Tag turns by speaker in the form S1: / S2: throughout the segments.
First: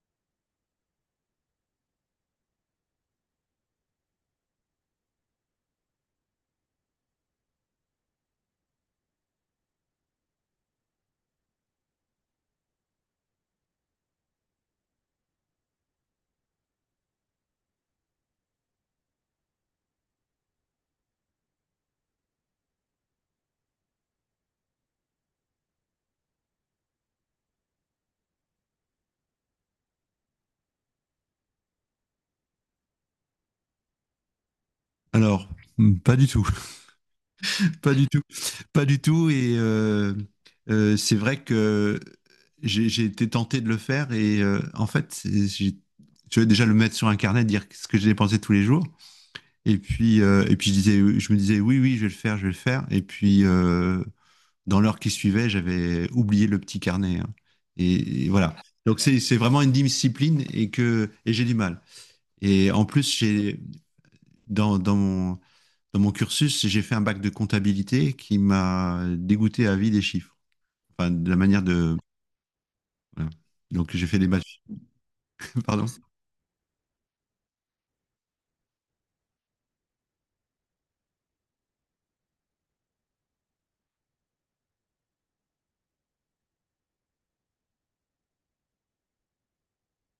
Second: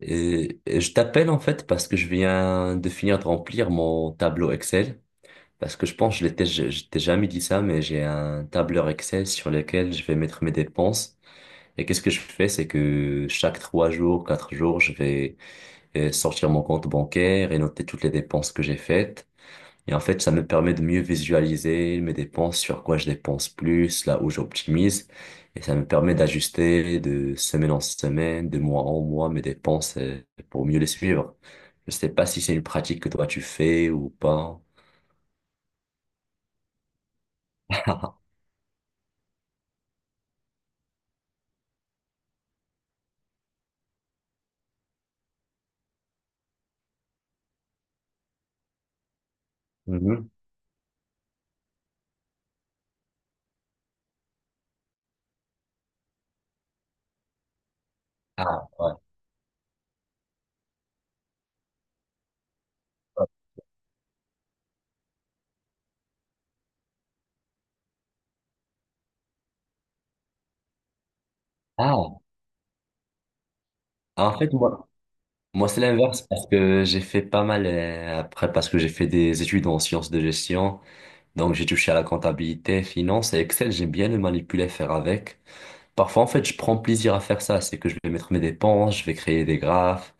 S1: Et je t'appelle en fait parce que je viens de finir de remplir mon tableau Excel. Parce que je pense, je l'étais, je t'ai jamais dit ça, mais j'ai un tableur Excel sur lequel je vais mettre mes dépenses. Et qu'est-ce que je fais, c'est que chaque 3 jours, 4 jours, je vais sortir mon compte bancaire et noter toutes les dépenses que j'ai faites. Et en fait, ça me permet de mieux visualiser mes dépenses, sur quoi je dépense plus, là où j'optimise. Et ça me permet d'ajuster de semaine en semaine, de mois en mois, mes dépenses pour mieux les suivre. Je sais pas si c'est une pratique que toi tu fais ou pas.
S2: Alors, pas du tout, pas du tout, pas du tout. Et c'est vrai que j'ai été tenté de le faire. Et en fait, je vais déjà le mettre sur un carnet, dire ce que j'ai dépensé tous les jours.
S1: Mhm.
S2: Et puis je disais, je me disais, oui, oui, je vais le faire, je vais le faire. Et puis, dans l'heure qui suivait, j'avais oublié le petit carnet, hein. Et voilà.
S1: Ah, ouais.
S2: Donc, c'est vraiment une discipline et que et j'ai du mal. Et en plus, j'ai dans, dans mon cursus, j'ai fait un bac de comptabilité qui m'a dégoûté à vie des chiffres. Enfin, de la manière de.
S1: Ah,
S2: Voilà. Donc, j'ai fait des
S1: En
S2: maths.
S1: fait, moi c'est
S2: Pardon.
S1: l'inverse parce que j'ai fait pas mal, après, parce que j'ai fait des études en sciences de gestion, donc j'ai touché à la comptabilité, finance et Excel, j'aime bien le manipuler, faire avec. Parfois, en fait, je prends plaisir à faire ça. C'est que je vais mettre mes dépenses, je vais créer des graphes,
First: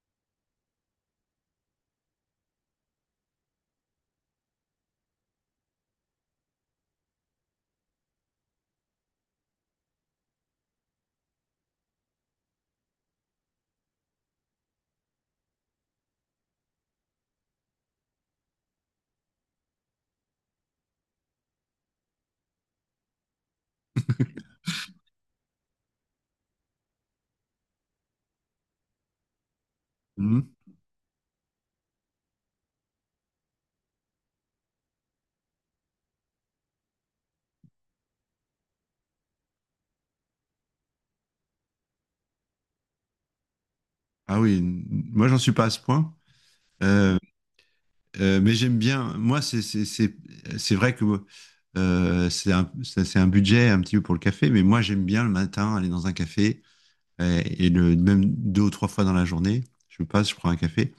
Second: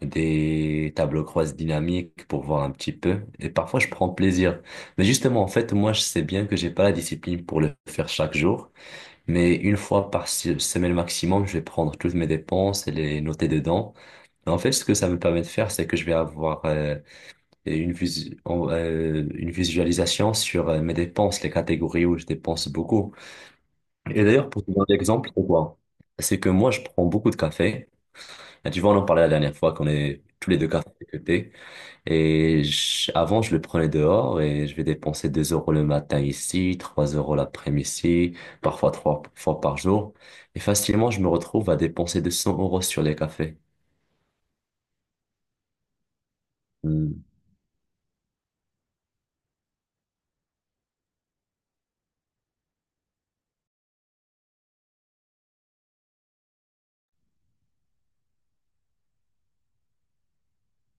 S1: des tableaux croisés dynamiques pour voir un petit peu. Et parfois, je prends plaisir. Mais justement, en fait, moi, je sais bien que j'ai pas la discipline pour le faire chaque jour. Mais une fois par semaine maximum, je vais prendre toutes mes dépenses et les noter dedans. Et en fait, ce que ça me permet de faire, c'est que je vais avoir une visualisation sur mes dépenses, les catégories où je dépense beaucoup. Et d'ailleurs, pour te donner l'exemple, c'est quoi? C'est que moi, je prends beaucoup de café. Et tu vois, on en parlait la dernière fois qu'on est tous
S2: Mhm.
S1: les deux cafés que thé. Et avant, je le prenais dehors et je vais dépenser 2 € le matin ici, 3 € l'après-midi, parfois 3 fois par jour. Et facilement, je me retrouve à dépenser 200 € sur les cafés.
S2: Ah oui, moi, j'en suis pas à ce point. Euh,
S1: Hmm.
S2: mais j'aime bien. Moi, c'est vrai que c'est un budget un petit peu pour le café, mais moi, j'aime bien le matin aller dans un café, et le, même deux ou trois fois dans la journée, je passe, je prends un café.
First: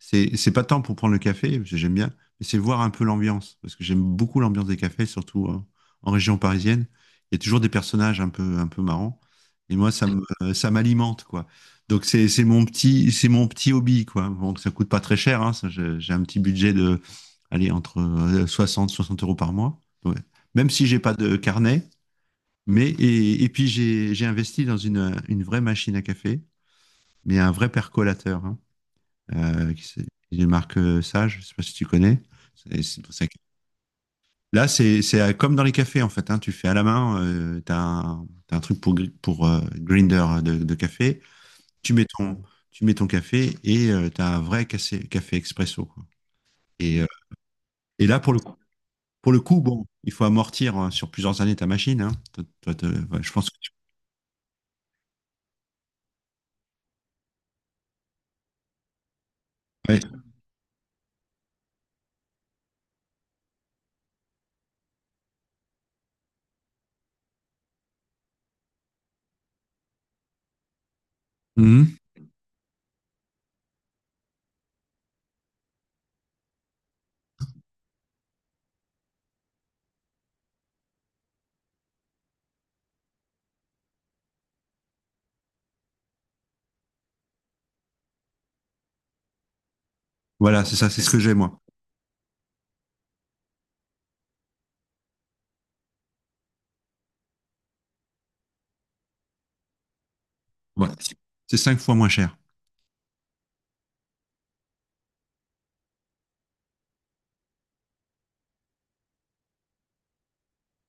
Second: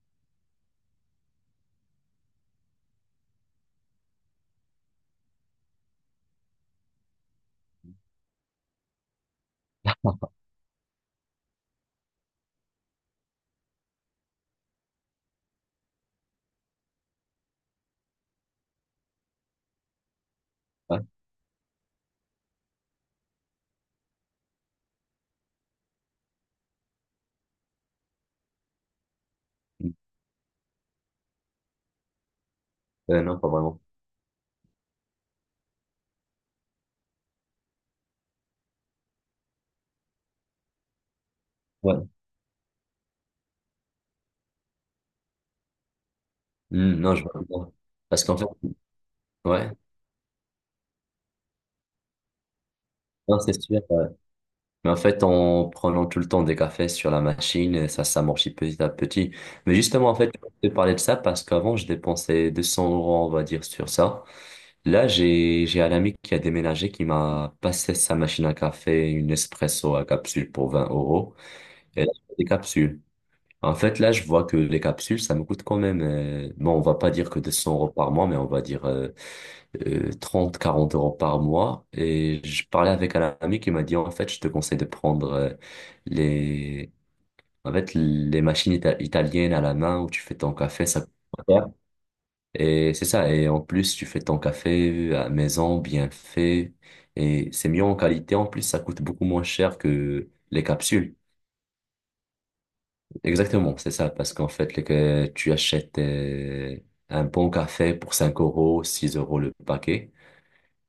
S2: C'est pas tant pour prendre le café, parce que j'aime bien, mais c'est voir un peu l'ambiance, parce que j'aime beaucoup l'ambiance des cafés, surtout en, en région parisienne. Il y a toujours des personnages un peu marrants, et moi, ça m'alimente, quoi. Donc c'est mon petit hobby, quoi. Bon, ça coûte pas très cher, hein, ça, j'ai un petit budget de, allez, entre 60 € par mois. Ouais. Même si j'ai
S1: Ouais.
S2: pas de carnet, mais, et puis, j'ai investi dans une vraie machine à café, mais un vrai percolateur. Hein, euh, qui c'est- une marque, Sage, je sais pas si tu connais. C'est pour ça que-
S1: Non, pas vraiment.
S2: Là, c'est comme dans les cafés, en fait, hein, tu fais à la main, tu un t'as un truc pour, grinder de café. Tu mets
S1: Ouais.
S2: ton, tu mets ton café et tu as un vrai café, café expresso, quoi.
S1: Hmm,
S2: Et, euh,
S1: non, je vois pas.
S2: et là,
S1: Parce qu'en fait,
S2: pour le coup,
S1: ouais,
S2: bon, il faut amortir sur plusieurs années ta machine, hein. Ouais, je
S1: non,
S2: pense que
S1: c'est sûr. Mais en fait, en prenant tout le temps des cafés sur la machine, ça s'amortit petit à petit. Mais
S2: ouais.
S1: justement, en fait, je te parlais de ça parce qu'avant, je dépensais 200 euros, on va dire, sur ça. Là, j'ai un ami qui a déménagé qui m'a passé sa machine à café, une espresso à capsule pour 20 euros.
S2: Mhm.
S1: Et là, je fais des capsules. En fait, là, je vois que les capsules, ça me coûte quand même, bon, on va pas dire que 200 € par mois, mais on va dire 30, 40 € par mois. Et je parlais avec un ami qui m'a dit, en fait, je te conseille de prendre les, en fait, les machines italiennes à la main où tu fais ton
S2: Voilà, c'est
S1: café,
S2: ça,
S1: ça
S2: c'est ce
S1: coûte
S2: que j'ai,
S1: pas
S2: moi.
S1: cher. Et c'est ça. Et en plus, tu fais ton café à maison, bien fait. Et c'est mieux en qualité. En plus, ça coûte beaucoup moins cher que les
S2: Voilà.
S1: capsules.
S2: C'est cinq fois moins cher.
S1: Exactement, c'est ça, parce qu'en fait, que tu achètes un bon café pour 5 euros, 6 € le paquet,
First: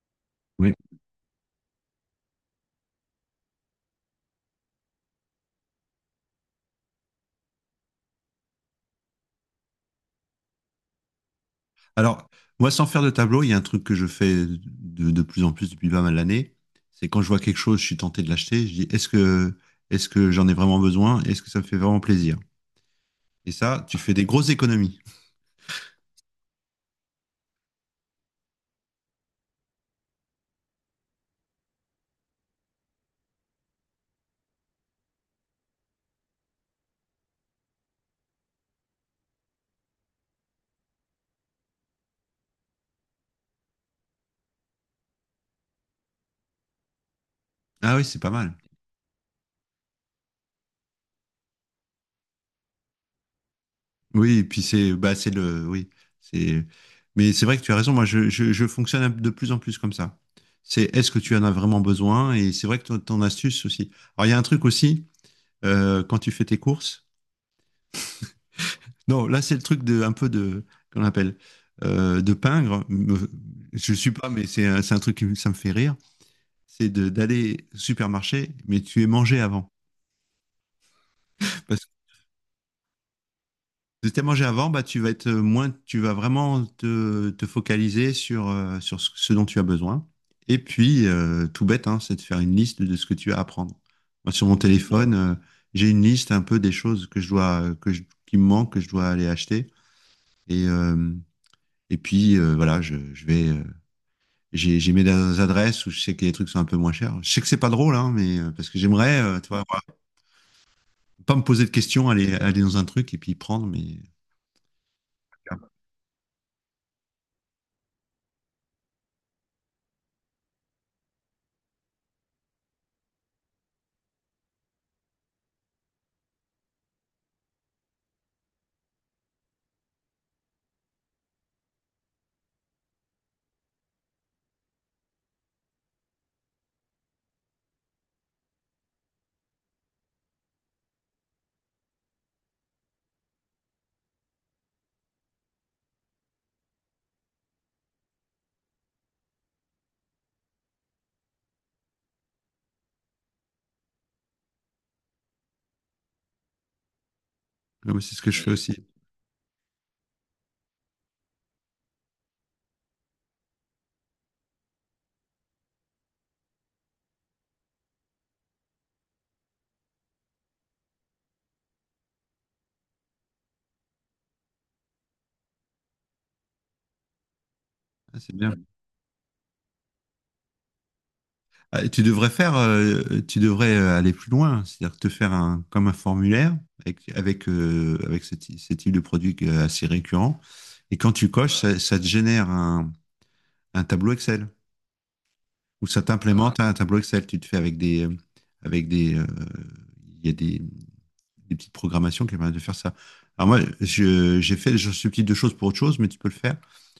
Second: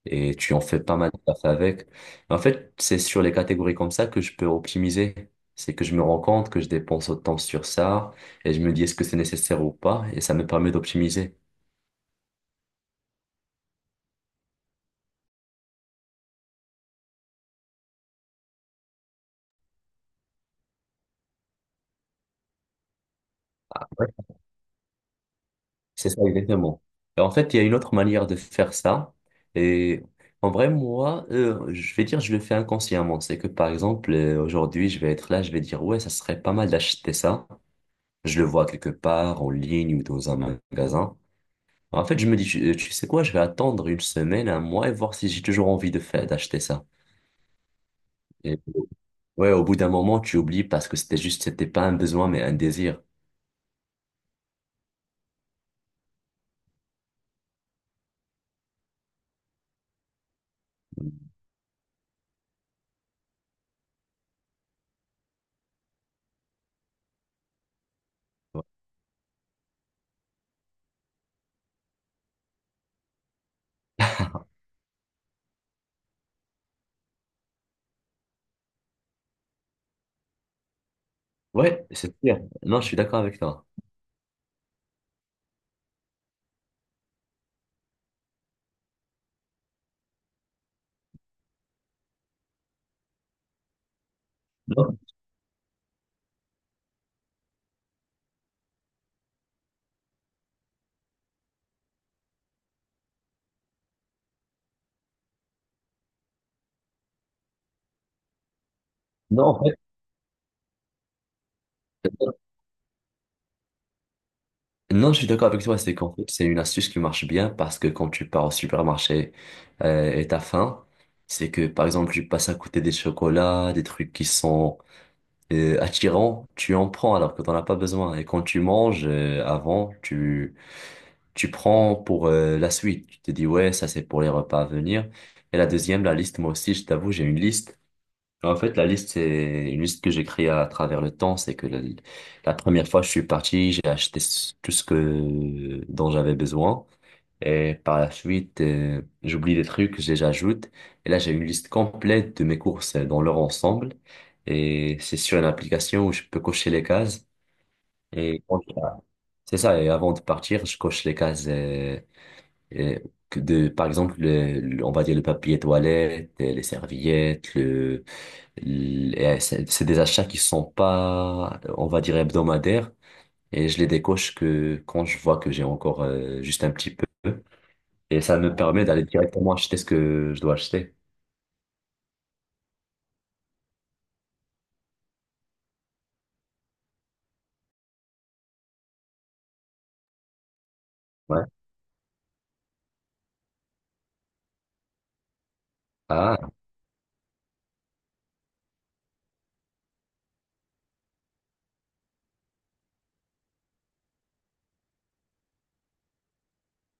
S1: et tu en
S2: Oui.
S1: fais pas mal de café avec. En fait, c'est sur les catégories comme ça que je peux optimiser. C'est que je me rends compte que je dépense autant sur ça, et je me dis est-ce que c'est nécessaire ou pas, et ça me permet d'optimiser.
S2: Alors, moi, sans faire de tableau, il y a un truc que je fais de plus en plus depuis pas mal d'années. C'est quand je vois quelque chose, je suis tenté de l'acheter. Je dis, est-ce que j'en ai vraiment besoin? Est-ce que ça me fait vraiment plaisir? Et ça, tu fais des grosses économies.
S1: C'est ça, exactement. Et en fait, il y a une autre manière de faire ça. Et en vrai, moi, je vais dire, je le fais inconsciemment. C'est que, par exemple, aujourd'hui, je vais être là, je vais dire, ouais, ça serait pas mal d'acheter ça. Je le vois quelque part, en ligne ou dans un magasin. En fait, je me dis, tu sais quoi, je vais attendre une semaine, un mois et voir si j'ai toujours envie de faire, d'acheter ça.
S2: Ah oui, c'est pas mal.
S1: Et ouais, au bout d'un moment, tu oublies parce que c'était juste, c'était pas un besoin, mais un désir.
S2: Oui, et puis c'est, bah, c'est le, oui, c'est, mais c'est vrai que tu as raison. Moi, je fonctionne de plus en plus comme ça. C'est, est-ce que tu en as vraiment besoin? Et c'est vrai que ton, ton astuce aussi. Alors, il y a un truc aussi, quand tu fais tes courses, non, là, c'est le truc de, un peu de, qu'on appelle, de peindre. Je ne suis pas, mais c'est un truc qui ça me fait rire. D'aller au supermarché, mais tu es mangé avant. Parce
S1: Ouais,
S2: que
S1: c'est sûr. Non, je suis d'accord avec toi.
S2: si tu es mangé avant, bah, tu vas être moins, tu vas vraiment te focaliser sur, sur ce ce dont tu as besoin. Et puis, tout bête, hein, c'est de faire une liste de ce que tu as à prendre. Moi, sur mon
S1: Non,
S2: téléphone, j'ai une liste un peu des choses que je dois, qui me manquent, que je dois aller acheter. Et, voilà, je vais. J'ai mis des adresses où je sais que les trucs sont un peu moins chers. Je sais que c'est pas drôle, hein, mais parce que j'aimerais, tu
S1: non,
S2: vois,
S1: en
S2: voilà, pas me poser de questions,
S1: fait.
S2: aller dans un truc et puis prendre, mais,
S1: Non, je suis d'accord avec toi, c'est qu'en fait, c'est une astuce qui marche bien parce que quand tu pars au supermarché et t'as faim, c'est que par exemple, tu passes à côté des chocolats, des trucs qui sont attirants, tu en prends alors que t'en as pas besoin. Et quand tu manges avant, tu prends pour la suite. Tu te dis, ouais, ça c'est pour les repas à venir. Et la deuxième, la liste, moi aussi, je t'avoue, j'ai une liste. En fait, la liste, c'est une liste que j'ai créée à travers le temps. C'est que la première fois que je suis parti, j'ai acheté tout ce que, dont j'avais besoin. Et par la suite, j'oublie des trucs, je les ajoute. Et là, j'ai une liste complète de mes courses dans leur ensemble. Et c'est sur une application où je peux cocher les cases.
S2: ouais, mais c'est ce que je
S1: Et
S2: fais
S1: quand je-
S2: aussi.
S1: c'est ça. Et avant de partir, je coche les cases euh, que de, par exemple, on va dire le papier toilette, les serviettes, et c'est des achats qui sont pas, on va dire, hebdomadaires. Et je les décoche que quand je vois que j'ai encore juste un petit peu.
S2: Ah,
S1: Et
S2: c'est
S1: ça
S2: bien.
S1: me permet d'aller directement acheter ce que je dois acheter.
S2: Ah, et tu devrais faire, tu devrais aller plus loin, c'est-à-dire te faire un, comme un formulaire avec, avec, avec ce, ce type de produit assez récurrent. Et quand tu
S1: Ouais.
S2: coches, ça te génère un tableau Excel ou ça
S1: Ah.
S2: t'implémente un tableau Excel. Tu te fais avec des, il y a des petites programmations qui permettent de faire ça. Alors moi, j'ai fait ce type de choses pour autre chose, mais tu peux le faire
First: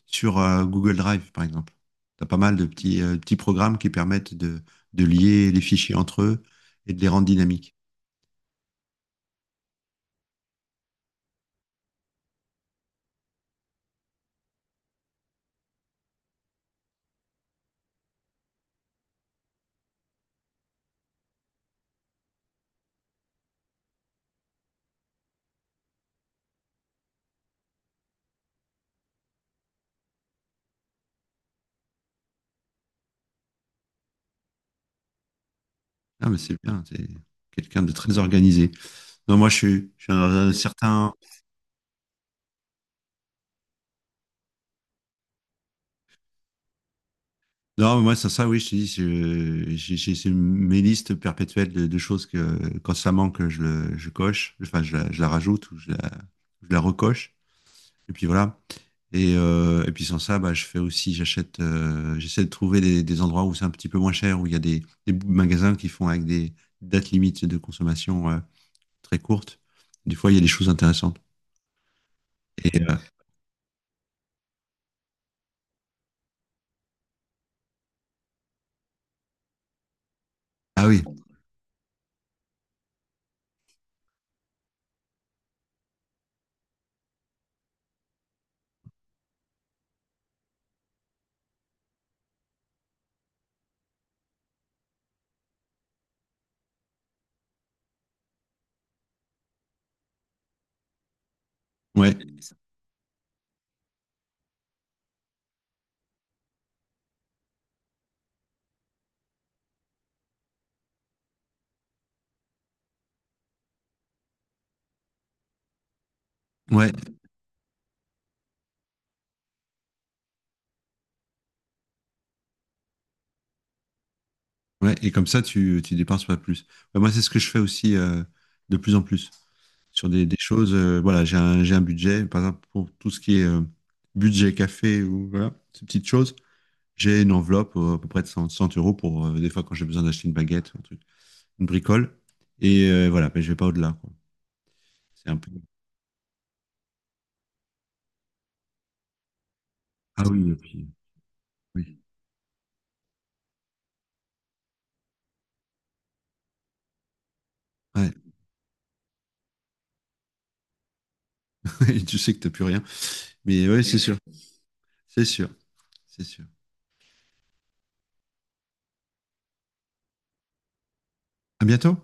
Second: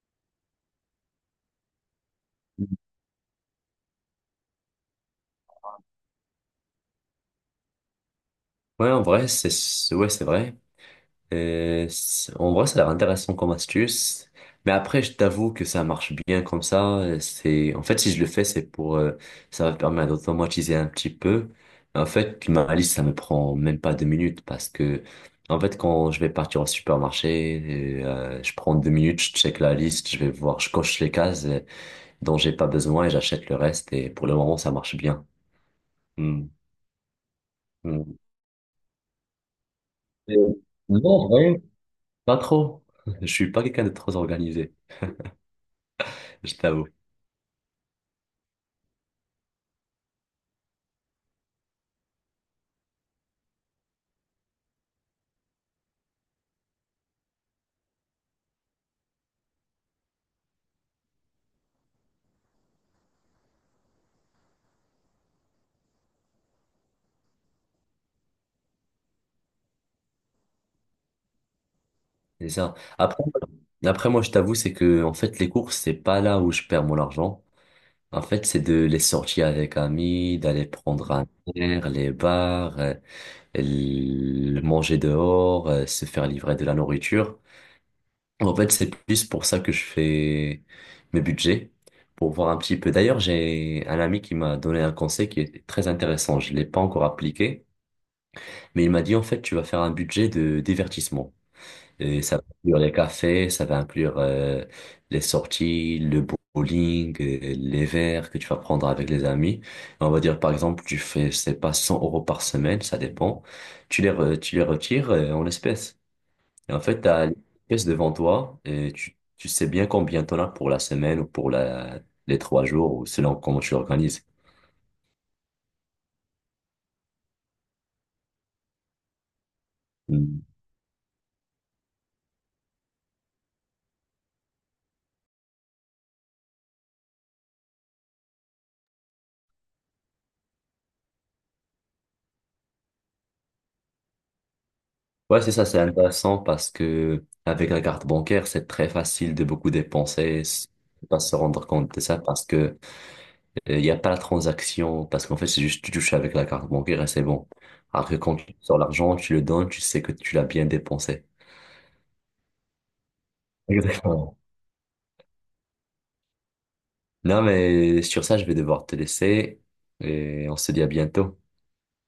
S2: sur Google Drive, par exemple. Tu as pas mal de petits, petits programmes qui permettent de lier les fichiers entre eux et de les rendre dynamiques.
S1: Ouais, en vrai, ouais, c'est vrai. En vrai, ça a l'air intéressant comme astuce. Mais après, je t'avoue que ça marche bien comme ça. C'est, en fait, si je le fais, c'est pour, ça va me permettre d'automatiser un petit peu. En fait, ma liste, ça me prend même pas 2 minutes parce que, en fait, quand je vais partir au supermarché, je prends 2 minutes, je check la liste, je vais voir, je coche les cases dont j'ai pas besoin et j'achète le reste. Et pour le moment, ça marche bien.
S2: Ah, mais
S1: Hmm.
S2: c'est bien, c'est quelqu'un de
S1: Hmm.
S2: très organisé. Non, moi, je suis dans
S1: Euh,
S2: un
S1: Non,
S2: certain...
S1: en vrai pas trop. Je suis pas quelqu'un de trop organisé, je t'avoue.
S2: Non, mais moi, c'est ça, oui, je te dis, c'est mes listes perpétuelles de choses que, quand ça manque, je coche, enfin, je la rajoute ou je la recoche. Et puis voilà. Et puis sans ça, bah, je fais aussi, j'achète, j'essaie de trouver des endroits où c'est un petit peu moins cher, où il y a des magasins qui font avec des dates limites de consommation très courtes. Des fois, il y a des choses intéressantes.
S1: C'est ça.
S2: Et,
S1: Après, moi, je t'avoue, c'est que, en fait, les courses, c'est pas là où je perds mon argent. En fait, c'est de les sortir avec amis, d'aller
S2: ah oui,
S1: prendre un verre, les bars, manger dehors, se faire livrer de la nourriture. En fait, c'est plus pour ça que je fais mes budgets, pour voir un petit peu. D'ailleurs, j'ai un ami qui m'a donné un conseil qui est très intéressant. Je l'ai pas encore appliqué, mais il m'a dit, en fait, tu vas faire un budget de divertissement.
S2: ouais,
S1: Et ça va inclure les cafés, ça va inclure les sorties, le bowling, les verres que tu vas prendre avec les amis. Et on va dire, par exemple, tu fais, je sais pas, 100 € par semaine, ça dépend. Tu les retires en espèces. Et en
S2: ouais,
S1: fait, tu as l'espèce devant toi et tu sais bien combien tu en as pour la semaine ou pour les 3 jours, ou selon comment tu l'organises.
S2: ouais. Et comme ça, tu dépenses pas plus. Bah, moi, c'est ce que je fais aussi de plus en plus sur des
S1: Hmm.
S2: choses. Voilà, j'ai un budget, par exemple, pour tout ce qui est budget café ou voilà, ces petites choses. J'ai une enveloppe à peu près de 100 100 € pour des fois quand j'ai besoin d'acheter une baguette, un truc, une bricole. Et voilà, mais je vais pas au-delà, quoi. C'est un
S1: Ouais, c'est
S2: peu.
S1: ça, c'est intéressant parce que avec la carte bancaire, c'est très facile de beaucoup
S2: Ah
S1: dépenser,
S2: oui, et puis,
S1: pas se rendre compte de
S2: oui.
S1: ça parce que il n'y a pas la transaction, parce qu'en fait, c'est juste tu touches avec la carte bancaire et c'est bon. Alors que
S2: Ouais.
S1: quand tu sors l'argent, tu le donnes, tu sais que tu l'as bien dépensé.
S2: Tu sais que t'as plus rien. Mais oui, c'est sûr.
S1: Exactement.
S2: C'est sûr. C'est sûr.
S1: Non, mais sur ça, je vais devoir te laisser et on se dit à bientôt.
S2: À bientôt.